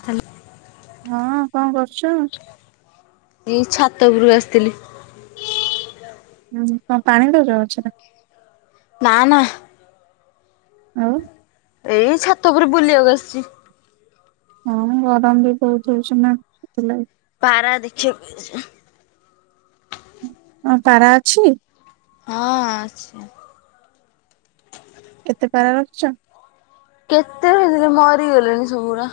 [unintelligible] ହଁ କଣ କରୁଛ? ଏ ଛାତ ଉପରକୁ ଆସିଥିଲି। ହୁଁ କଣ ପାଣି ଦଉଛ ଗଛ ରେ? ନାଁ ନାଁ। ଆଉଁ। ଏଇ ଛାତ ଉପରେ ବୁଲିବାକୁ ଆସିଛି। ହଁ ଗରମ ବି ବହୁତ ହଉଛି ନାଁ ସେଥିଲାଗି। ପାରା ଦେଖିଆକୁ ଇଚ୍ଛା। ହଁ ପାରା ଅଛି? ହଁ ଅଛି। କେତେ ପାରା ରଖିଛ? କେତେ ହେଲେ ମରିଗଲେଣି ସବୁଗୁରା।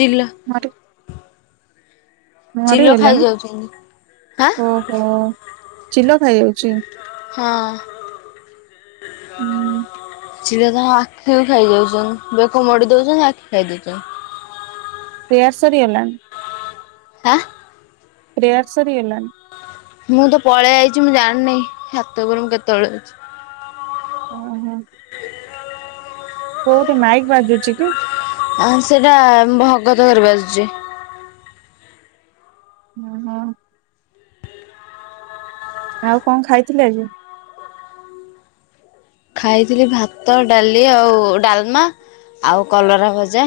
ଚିଲ ମରେ ଚିଲ ମରିଗଲାଣିି। ଖାଇଯାଉଛନ୍ତି। ହାଁ ଓହୋ ଚିଲ ଖାଇ ଯାଉଛି? ହଁ। ହୁଁ ଚିଲ ତାଙ୍କ ଆଖି କୁ ଖାଇଯାଉଛନ୍ତି। ବେକ ମୋଡି ଦଉଛନ୍ତୀ ଆଖି ଖାଇ ଦଉଛନ୍ତି। ପେୟାର୍ ସରିଗଲା? ଆଁ। ପ୍ୟାର୍ର ସରିଗଲା? ମୁଁ ତ ପଳେଇ ଆଇଛି ମୁଁ ଜାଣିନି ଛାତ ଉପରୁ ମୁଁ କେତେବେଳୁ ଆଇଁଛି। ଓ ହଁ। କୋଉଁଠି ମାଇଁକି ବାଜୁଛି କି? ହଁ ସେଇଟା ମଁ ଭଗତ ଘରେ ବାଜୁଛି। ହଁ ହଁ। ଆଉ କଣ ଖାଇଥିଲେ ଆଜି? ଖାଇଥିଲି ଭାତ ଡାଲି ଆଉ ଡାଲମା ଆଉ କଲରା ଭଜା।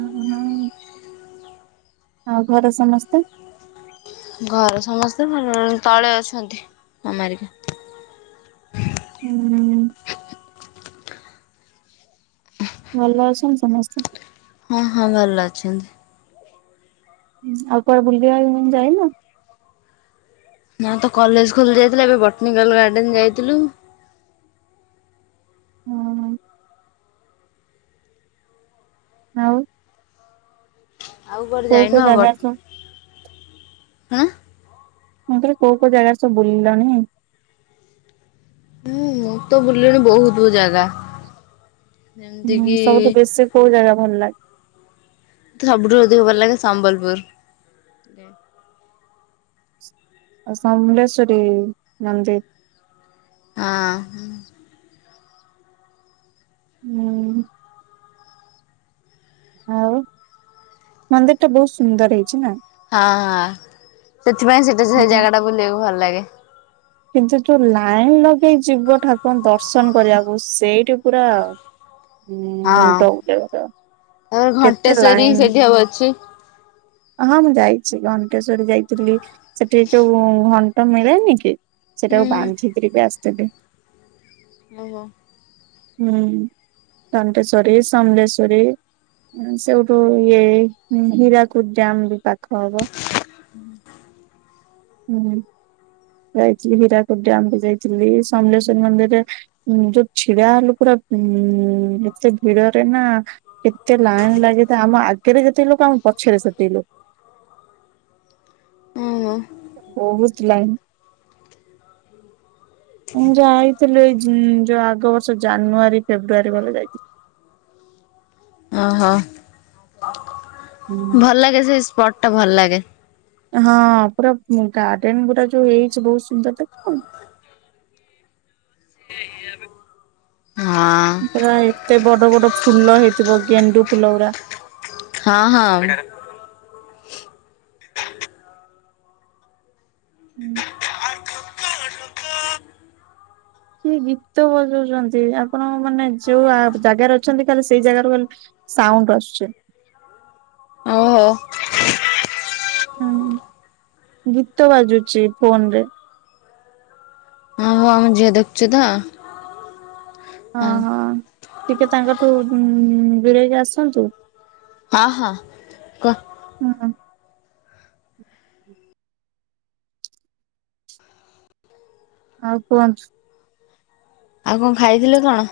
ଓ ହଁ ଆଉ ଘରେ ସମସ୍ତେ? ଘରେ ସମସ୍ତେ ଉଁ ତଳେ ଅଛନ୍ତି ମା ମାରିବ। ଉଁ ଭଲ ଅଛନ୍ତି ସମସ୍ତେ? ହଁ ହଁ ଭଲ ଅଛନ୍ତି। ଆଉ କୁଆଡେ ବୁଲିବାକୁ ଯାଇନ? ନାଁ ତ କଲେଜ ଖୋଲି ଯାଇଥିଲା। ଏବେ ବଟାନିକାଲ୍ ଗାର୍ଡେନ୍ ଯାଇଥିଲୁ। ହଁ। ଆଉଁ। ଆଉ କୁଆଡେ କୋଉ କୋଉ ଯାଇନ ଜାଗା ସବୁ ବଟ ଆଁ। ମୁଁ କହିଲି କୋଉଁ କୋଉଁ ଜାଗା ସବୁ ବୁଲିଲଣିି? ହୁଁ ମୁଁ ତ ବୁଲିଲିଣି ବହୁତୁ ଜାଗା। ଯେମିତି ହୁଁ କିି ସବୁଠୁଁ ବେଶୀ କୋଉଁ ଜାଗା ଭଲ ଲାଗେ? ମୋତେ ସବୁଠୁଁ ଅଧିକ ଭଲ ଲାଗେ ସମ୍ବଲପୁର। ଆ ସମଲେଶ୍ଵରୀ ମନ୍ଦିର? ହଁ। ହୁଁ। ଆଉ ମନ୍ଦିର ଟା ବହୁତ ସୁନ୍ଦର ହେଇଛି ନାଁ? ହଁ ହଁ ସେଥିପାଇଁ ସେଟା ସେ ହୁଁ। ଜାଗା ଟା କୁ ବୁଲିବାକୁ ଭଲ ଲାଗେ। କିନ୍ତୁ ଯୋଉ ଲାଇନ ଲଗେଇ ଯିବ ଠାକୁରଙ୍କୁ ଦର୍ଶନ କରିବାକୁ ସସେଇଠି ପୁରା ଆଉଁ ହୁଁ ହଁ ମୁଣ୍ଡ ବୁଲେଇବ ତମର କେତେ ଲାଇନ୍ ସିଏ ଆଉଁ ଅଛି? ହଁ ମୁଁ ଯାଇଚି ଘଣ୍ଟେଶ୍ୱରି ଯାଇଥିଲି ସେଠି ଯୋଉ ଘଣ୍ଟ ମିଳେନି କି ସେଟାକୁ ହୁଁ ବାନ୍ଧିକିରି ବି ଆସିଥିଲି। ଓହୋ। ହୁଁ ଘଣ୍ଟେଶ୍ୱରୀ, ସମଲେଶ୍ୱରୀ ସେଉଠୁ ଇଏ ହୁଁ ହୀରାକୁଦ ଡ୍ୟାମ ବି ପାଖ ଖ ହବ ହୁଁ। ଯାଇଥିଲି ହୀରାକୁଦ ଡ୍ୟାମ୍ ବି ଯାଇଥିଲି ସମଲେଶ୍ଵରୀ ମନ୍ଦିରେ ଉଁ ଯୋଉ ଛିଡ଼ା ହେଲୁ ପୁରା ଉଁ ଉଁ ଉଁ ଏତେ ଭିଡ଼ରେ ନା ଏତେ ଲାଇନ୍ ଲାଗିଥାଏ ଆମ ଆଗେରେ ଯେତିକି ଲୋକ ଆମ ପଛରେ ସେତିକି ଲୋ ଉଁ ହଁ। ବହୁତ ଲାଇନ୍। [inaudible] ମୁଁ ଯାଇଥିଲି ଏଇ ଉଁ ଯୋଉ ଆଗ ବର୍ଷ ଜାନୁଆରୀ ଫେବୃଆରୀ ବଳେ ଯାଇଚି। ଓହୋ ଭଲ ଲାଗେ ସେଇ ସ୍ପଟ ଟା ଭଲ ଲାଗେ। ହଁ ପୁରା ଉଁ ଗାର୍ଡେନ ଗୁରା ଯୋଉ ହେଇଚି ବହୁତ ସୁନ୍ଦର ଦେଖ ଆଉନ। ହଁ। ପୁରା ଏତେ ବଡ଼ ବଡ଼ ଫୁଲ ହେଇଥିବ ଗେଣ୍ଡୁ ଫୁଲ ଗୁରା। ହଁ ହଁ। ହୁଁ। କିଏ ଗୀତ ବଜଉଚନ୍ତି ଆପଣ ମାନେ ଯୋଉ ଆ ଜାଗାରେ ଅଛନ୍ତି ଖାଲି ସେଇ ଜାଗାରୁ ଖାଲି ସାଉଣ୍ଡ ଅସୁଚି। ଓହୋ ହଁ ଉଁ ଗୀତ ବାଜୁଚି ଫୋନ୍ ରେ। ହଁ ଝିଅ ଦେଖୁଚିତ ହଁ। ଟିକେ ତାଙ୍କଠୁ ଉଁ ଉଁ ଉଁ ଦୁରେଇକି ଆସନ୍ତୁ। ହଁ ହଁ କୁହ? ହୁଁ ଆଉ କୁହନ୍ତୁ? ଆଉ କଣ ଖାଇଥିଲେ କଣ?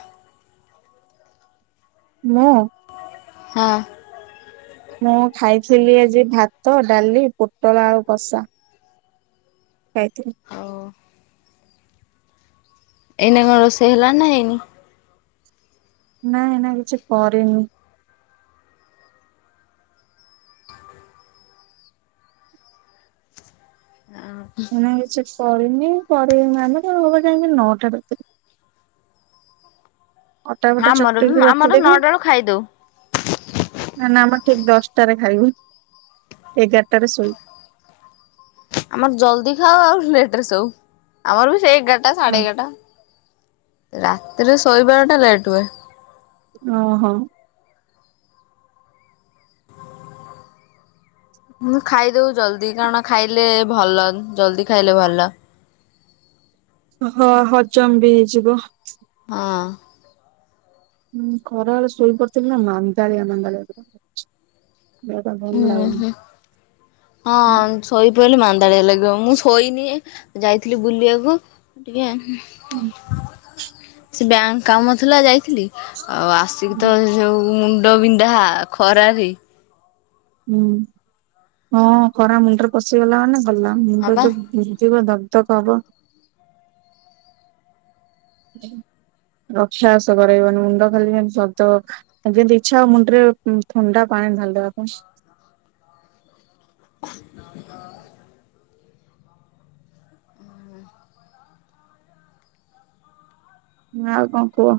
ମୁଁ? ହଁ। ମୁଁ ଖାଇଥିଲି ଆଜି ଭାତ, ଡ଼ାଲି, ପୋଟଳ ଆଳୁ କଷା। ଖାଇଥିଲି। ହଉ ଏଇନେ କଣ ରୋଷେଇ ହେଲାଣି ନା ହେଇନି? ନାଁ ଏଇନା କିଛି କରିନି। ଏଇନା କିଛି କରିନି କରିବି ମାନେ ସେ ହବ ଯାଇଁକି ନଅ ଟାରେ। ଅଟା ଫଟା ଆମର ବି ଚକଟିକି ଆମର ରଖିଦେବି। ନଅଟା ବେଳୁ ଖାଇଦଉ ନା ନା ଆମର ଠିକ୍ ଦଶଟାରେ ଖାଇବୁ ଏଗାରଟାରେ ଶୋଇବୁ। ଆମର ଜଲ୍ଦି ଖାଉ ଆଉ ଲେଟ୍ ରେ ସୋଉ ଆମର ବି ସେଇ ଏଗାର ଟା ସାଢ଼େ ଏଗାରଟା ରାତିରେ ଶୋଇବାଟା ଲେଟ୍ ହୁଏ। ଓହୋ। ମୁଁ ଖାଇଦଉ ଜଲ୍ଦି କାରଣ ଖାଇଲେ ଭଲ ଜଲଦି ଖାଇଲେ ଭଲ। ହଁ ହଜମ୍ ବି ହେଇଯିବ। ହଁ। ହୁଁ ଖରାବେଳେ ଶୋଇ ପଡିଥିଲି ନା ମାନ୍ଦାଳିଆ ମାନ୍ଦାଳିଆ ଏବେ ତ ହଉଛି। ହୁଁ ହୁଁ ହଁ। ଶୋଇ ପଇଲେ ମାନ୍ଦାଳିଆ ଲାଗିବ ମୁଁ ଶୋଇନି ଯାଇଥିଲି ବୁଲିବାକୁ ଟିକେ। ହୁଁ। ସେ ବ୍ୟାଙ୍କ କାମ ଥିଲା ଯାଇଥିଲି ଆଉ ଆସିକି ତ ଯେଉଁ ମୁଣ୍ଡ ବିନ୍ଧା ଖରାରେ। ହୁଁ ହଁ ଖରା ମୁଣ୍ଡରେ ପଶିଗଲା ମାନେ ଗଲା ହଁ ମୁଣ୍ଡ ବା ଯୋଉ ବିନ୍ଦିବଦବ୍। ତ ଦବ। ରକ୍ଷାବାସ କରେଇବନି ମୁଣ୍ଡ ଖାଲି ଧବ୍ ଧବ୍। ଖାଲି ଯେମତି ଇଛା ହବ ମୁଣ୍ଡ ରେ ଥଣ୍ଡା ପାଣି ଢାଳି ଦବା ପାଇଁ। [inaudible] ନା ଆଉ କଣ କୁହ?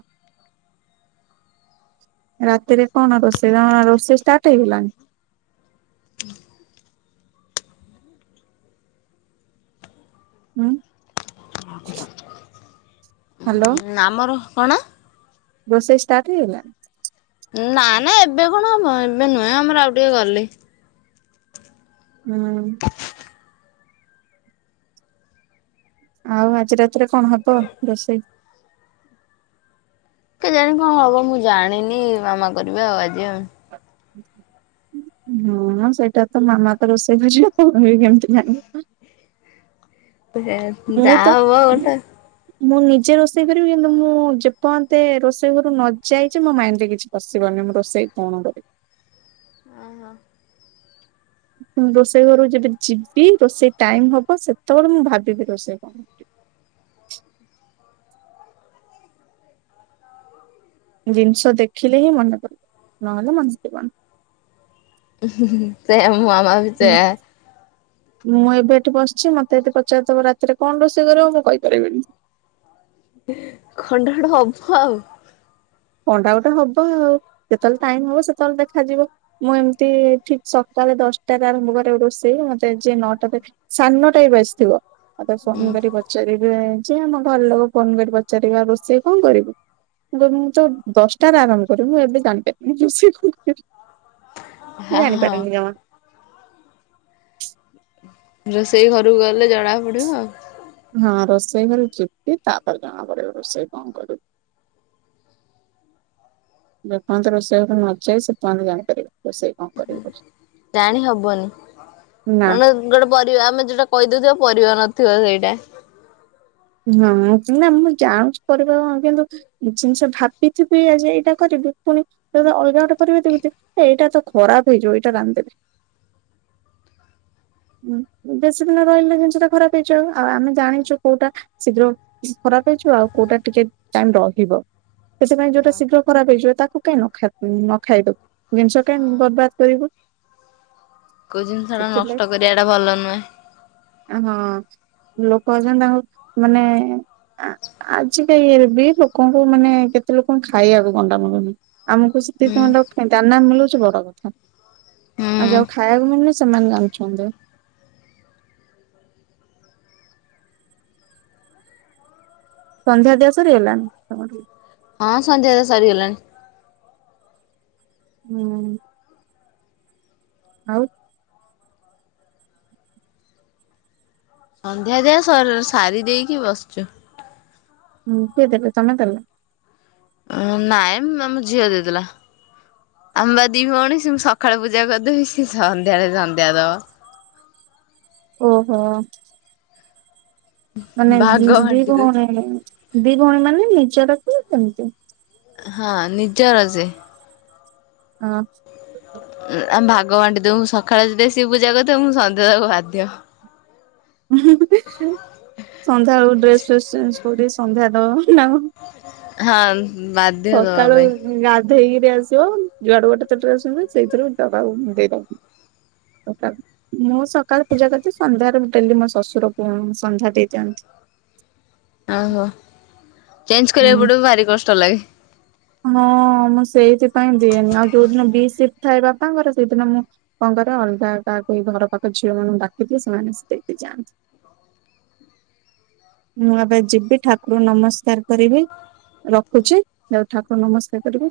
ରାତିରେ କଣ ରୋଷେଇ ତମର ରୋଷେଇ ଷ୍ଟାର୍ଟ ହେଇଗଲାଣି? [inaudible] ହୁଁହାଲୋ। ନାମର କଣ? ରୋଷେଇ ଷ୍ଟାର୍ଟ ହେଇଗଲାଣି? ନା ନା ଏବେ କଣ ହବ ଏବେ ନା ଆମର ଆଉ ଟିକେ ଗଲେ। ହୁଁ। ଆଉ ଆଜି ରାତିରେ କଣ ହବ ରୋଷେଇ? କେଜାଣି କଣ ହବ ମୁଁ ଜାଣିନି ମାମା କରିବେ ଆଉ ଆଜି। ହଁ ସେଇଟା ତ ମାମା ତ ରୋଷେଇ କରିବ ଇଏ କେମିତି ଜାଣିବ। ସେ ମୁଁ ଯାଆ ତ ହବ ଗୋଟେ। ମୁଁ ନିଜେ ରୋଷେଇ କରିବି କିନ୍ତୁ ମୁଁ ଯେପର୍ଯ୍ୟନ୍ତେ ରୋଷେଇ ଘରୁକୁ ନ ଯାଇଛି ମୋ ମାଇଣ୍ଡରେ କିଛି ପସିବନି ମୁଁ ରୋଷେଇ କଣ କରିବି? ଓହୋ। ମୁଁ ରୋଷେଇ ଘରୁକୁ ଯେବେ ଯିବି ରୋଷେଇ ଟାଇମ୍ ହବ ସେତେବେଳେ ମୁଁ ଭାବିବି ରୋଷେଇ କଣ ଜିନିଷ ଦେଖିଲେ ହିଁ ମନେ ପଡିବ ନହେଲେ ମନେ ପଡିବନେହିଁ। ଉଁ ହୁଁ ହୁଁ ସେଇଆ ମୋ ମାମା ବି ହୁଁ ସେଇଆ। ମୁଁ ଏବେ ଏଠି ବସିଚି ମତେ ଯଦି ପଚାରିଦବ ରାତିରେ କଣ ରୋଷେଇ କରିବ ମୁଁ କହିପାରିବିନି। କଣଟା ଗୋଟେ ହବ ଆଉ। କଣଟା ଗୋଟେ ହବ ଆଉ ଯେତେବେଳେ ଟାଇମ ହବ ସେତେବେଳେ ଦେଖାଯିବ। ମୁଁ ଏମିତି ଠିକ୍ ସକାଳେ ଦଶଟାରେ ଆରମ୍ଭ କରେ ରୋଷେଇ ମତେ ଯିଏ ନଅଟାରେ ସାଡେ ନଅଟା ବି ବାଜିଥିବ ମତେ ଫୋନ କରିକି ପଚାରିବେ। ଯେ ଆମ ଘର ଲୋକ ଫୋନ୍ କରି ପଚାରିବେ ଆଉ ରୋଷେଇ କଣ କରିବୁ? ମୁଁ କହିମି ତ ଦଶଟାରେ ଆରମ୍ଭ କରିମି ମୁଁ ଏବେ ଜାଣିପାରିନାହିଁ ରୋଷେଇ କଣ କରିବି? ମୁଁ ହଁ ଜାଣିପାରେନି ଜମା। ରୋଷେଇ ଘରକୁ ଗଲେ ଜଣା ପଡିବ ଆଉ। ହଁ ରୋଷେଇ ଘରକୁ ଯିବି ତାପରେ ଜଣା ପଡିବ ରୋଷେଇ କଣ କରିଵି। ଯେ ପର୍ଯ୍ୟନ୍ତେ ରୋଷେଇ ଘରକୁ ନ ଯାଇଚି ସେପର୍ଯ୍ୟନ୍ତେ ଜଣିପାରିବିନି ରୋଷେଇ। କଣ କରିବି ବୋଲି ଜାଣି ହବନି ନା କାରଣ ଗୋଟେ ପରିବା ଆମେ ଯୋଉଟା କହିଦୋଉଥିବା ପରିବା ନଥିବ ସେଇଟା। ହଁ ନା ମୁଁ ଜାଣୁଚି ପରିବା କଣ କିନ୍ତୁ ଜିନିଷ ଭାବିଥିବି ଆଜି ଏଇଟା କରିବି ପୁଣି ତ ଅଲଗା ଗୋଟେ ପରିବା କେମିତି ଏଇଟା ତ ଖରାପେ ହେଇଯିବ ଏଇଟା ରାନ୍ଧିଦେ। [inaudible] ଉଁ ବେଶୀ ଦିନ ରହିଲେ ଜିନିଷ ଟା ଖରାପ ହେଇଯିବ ଆଉ ଆମେ ଜାଣିଚୁ କୋଉଟା ଶୀଘ୍ର ଖରାପ ହେଇଯିବ ଆଉ କୋଉଟା ଟିକେ ଟାଇମ୍ ରହିବ। ସେଥିପାଇଁ ଯୋଉଟା ହଁ ଶୀଘ୍ର ଖରାପ ହେଇଯିବ ତାକୁ କାଇଁ ନଖାଇ ନଖାଇଦାବୁ ଜିନିଷ କାଇଁ ବର୍ବାଦ କରିବୁ। କୋଉ ଜିନିଷଟା ସେଥିଲାଗି ନଷ୍ଟ କରିବାଟା ଭଲ ନୁହେଁ। ହଁ ଲୋକ ଅଛନ୍ତି ତାଙ୍କୁ ମାନେ ଆଜିକା ଇଏରେ ବି ଲୋକଙ୍କୁ ମାନେ କେତେ ଲୋକଙ୍କୁ ଖାଇବାକୁ ଗଣ୍ଡାମଣ୍ଡୁନି। ଆମକୁ ହୁଁ ସେତିକି ଟଙ୍କାର ଦାନା ମିଳୁଛି ବଡ କଥା। ଆଉ ହୁଁ। ଯୋଉ ଖାଇବାକୁ ମିଳୁନି ସେମାନେ ଜାଣିୁଛନ୍ତି। ସନ୍ଧ୍ୟା ଦିଆ ସରିଗଲା? [unintelligible] ହଁ ସନ୍ଧ୍ୟା ଦିଆ ସରିଗଲାଣି। ହୁଁ। ଆଉ ସନ୍ଧ୍ୟା ଦିଆ ସରି ସାରି ଦେଇକି ବସିଚୁ। ହୁଁ କଏ ଦେଲେ? ତମେ ଦେଲ। ନାଇଁ ଆମ ଝିଅ ଦେଇ ଦେଲା। ଆମେ ଦି ଭଉଣୀ ସଁ ସକାଳୁ ପୂଜା କରିଦେବି ସ ସନ୍ଧ୍ୟାଳେ ସନ୍ଧ୍ୟା ଦବ। ଓହୋ ମାନେ ଭାଗ ଦି ବାଣ୍ଟି ଦଉ ଭଉଣୀ ଦି ଭଉଣୀ ମାନେ ନିଜରକୁ ସେମିତି ହଁ ନିଜର ସେ। ହଁ ଆ ଭାଗ ବାଣ୍ଟି ଦଉଁ। ସକାଳେ ଯଦି ସିଏ ପୂଜା କରିଥିବ ମୁଁ ସନ୍ଧ୍ୟାଳକୁ ବାଦିଅ ସନ୍ଧ୍ୟାବେଳ ଡ୍ରେସ୍ ଫସ ଚେଞ୍ଜ କରି ସନ୍ଧ୍ୟା ତ ହଁ ବାଧ୍ୟ ଦବା ପାଇଁ। ଗାଧେଇକିରି ଆସିବ ଯୁଆଡୁ ଗଟେ ତରେ ଆସଛନ୍ତି ସେଇଥିରୁ ଟାକୁ ଦେଇଦବ। ମୁଁ ସକାଳ ପୂଜା କରିଛି ସନ୍ଧ୍ୟାରେ ଡେଲି ମୋ ଶଶୁର ପ ସନ୍ଧ୍ୟା ଦେଇ ଦିଅନ୍ତି। ଓହୋ ଚେଞ୍ଜ କରିବାକୁ ହୁଁ। ପଡିବ ଭାରି କଷ୍ଟ ଲାଗେ। ହଁ ମୁଁ ସେଇଥିପାଇଁ ଦିଏନି? ଆଉ ଯୋଉ ଦିନ ବି ସିଟ୍ ଥାଏ ବାପାଙ୍କର ସେଇଦିନ ମୁଁ- - କଣ କରେ ଅଲଗା କାହାକୁ ଘର ପାଖ ଝିଅ ମାନଙ୍କୁ ଡାକି ସେମାନେ ଦେଇକି ଯାଆନ୍ତି। ର ମୁଁ ଏବେ ଯିବି ଠାକୁର ନମସ୍କାର କରିବି ରଖୁଚି। ଠାକୁର ନମସ୍କାର କରିବେ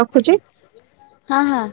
ରଖୁ ଚି। ହାଁ ହାଁ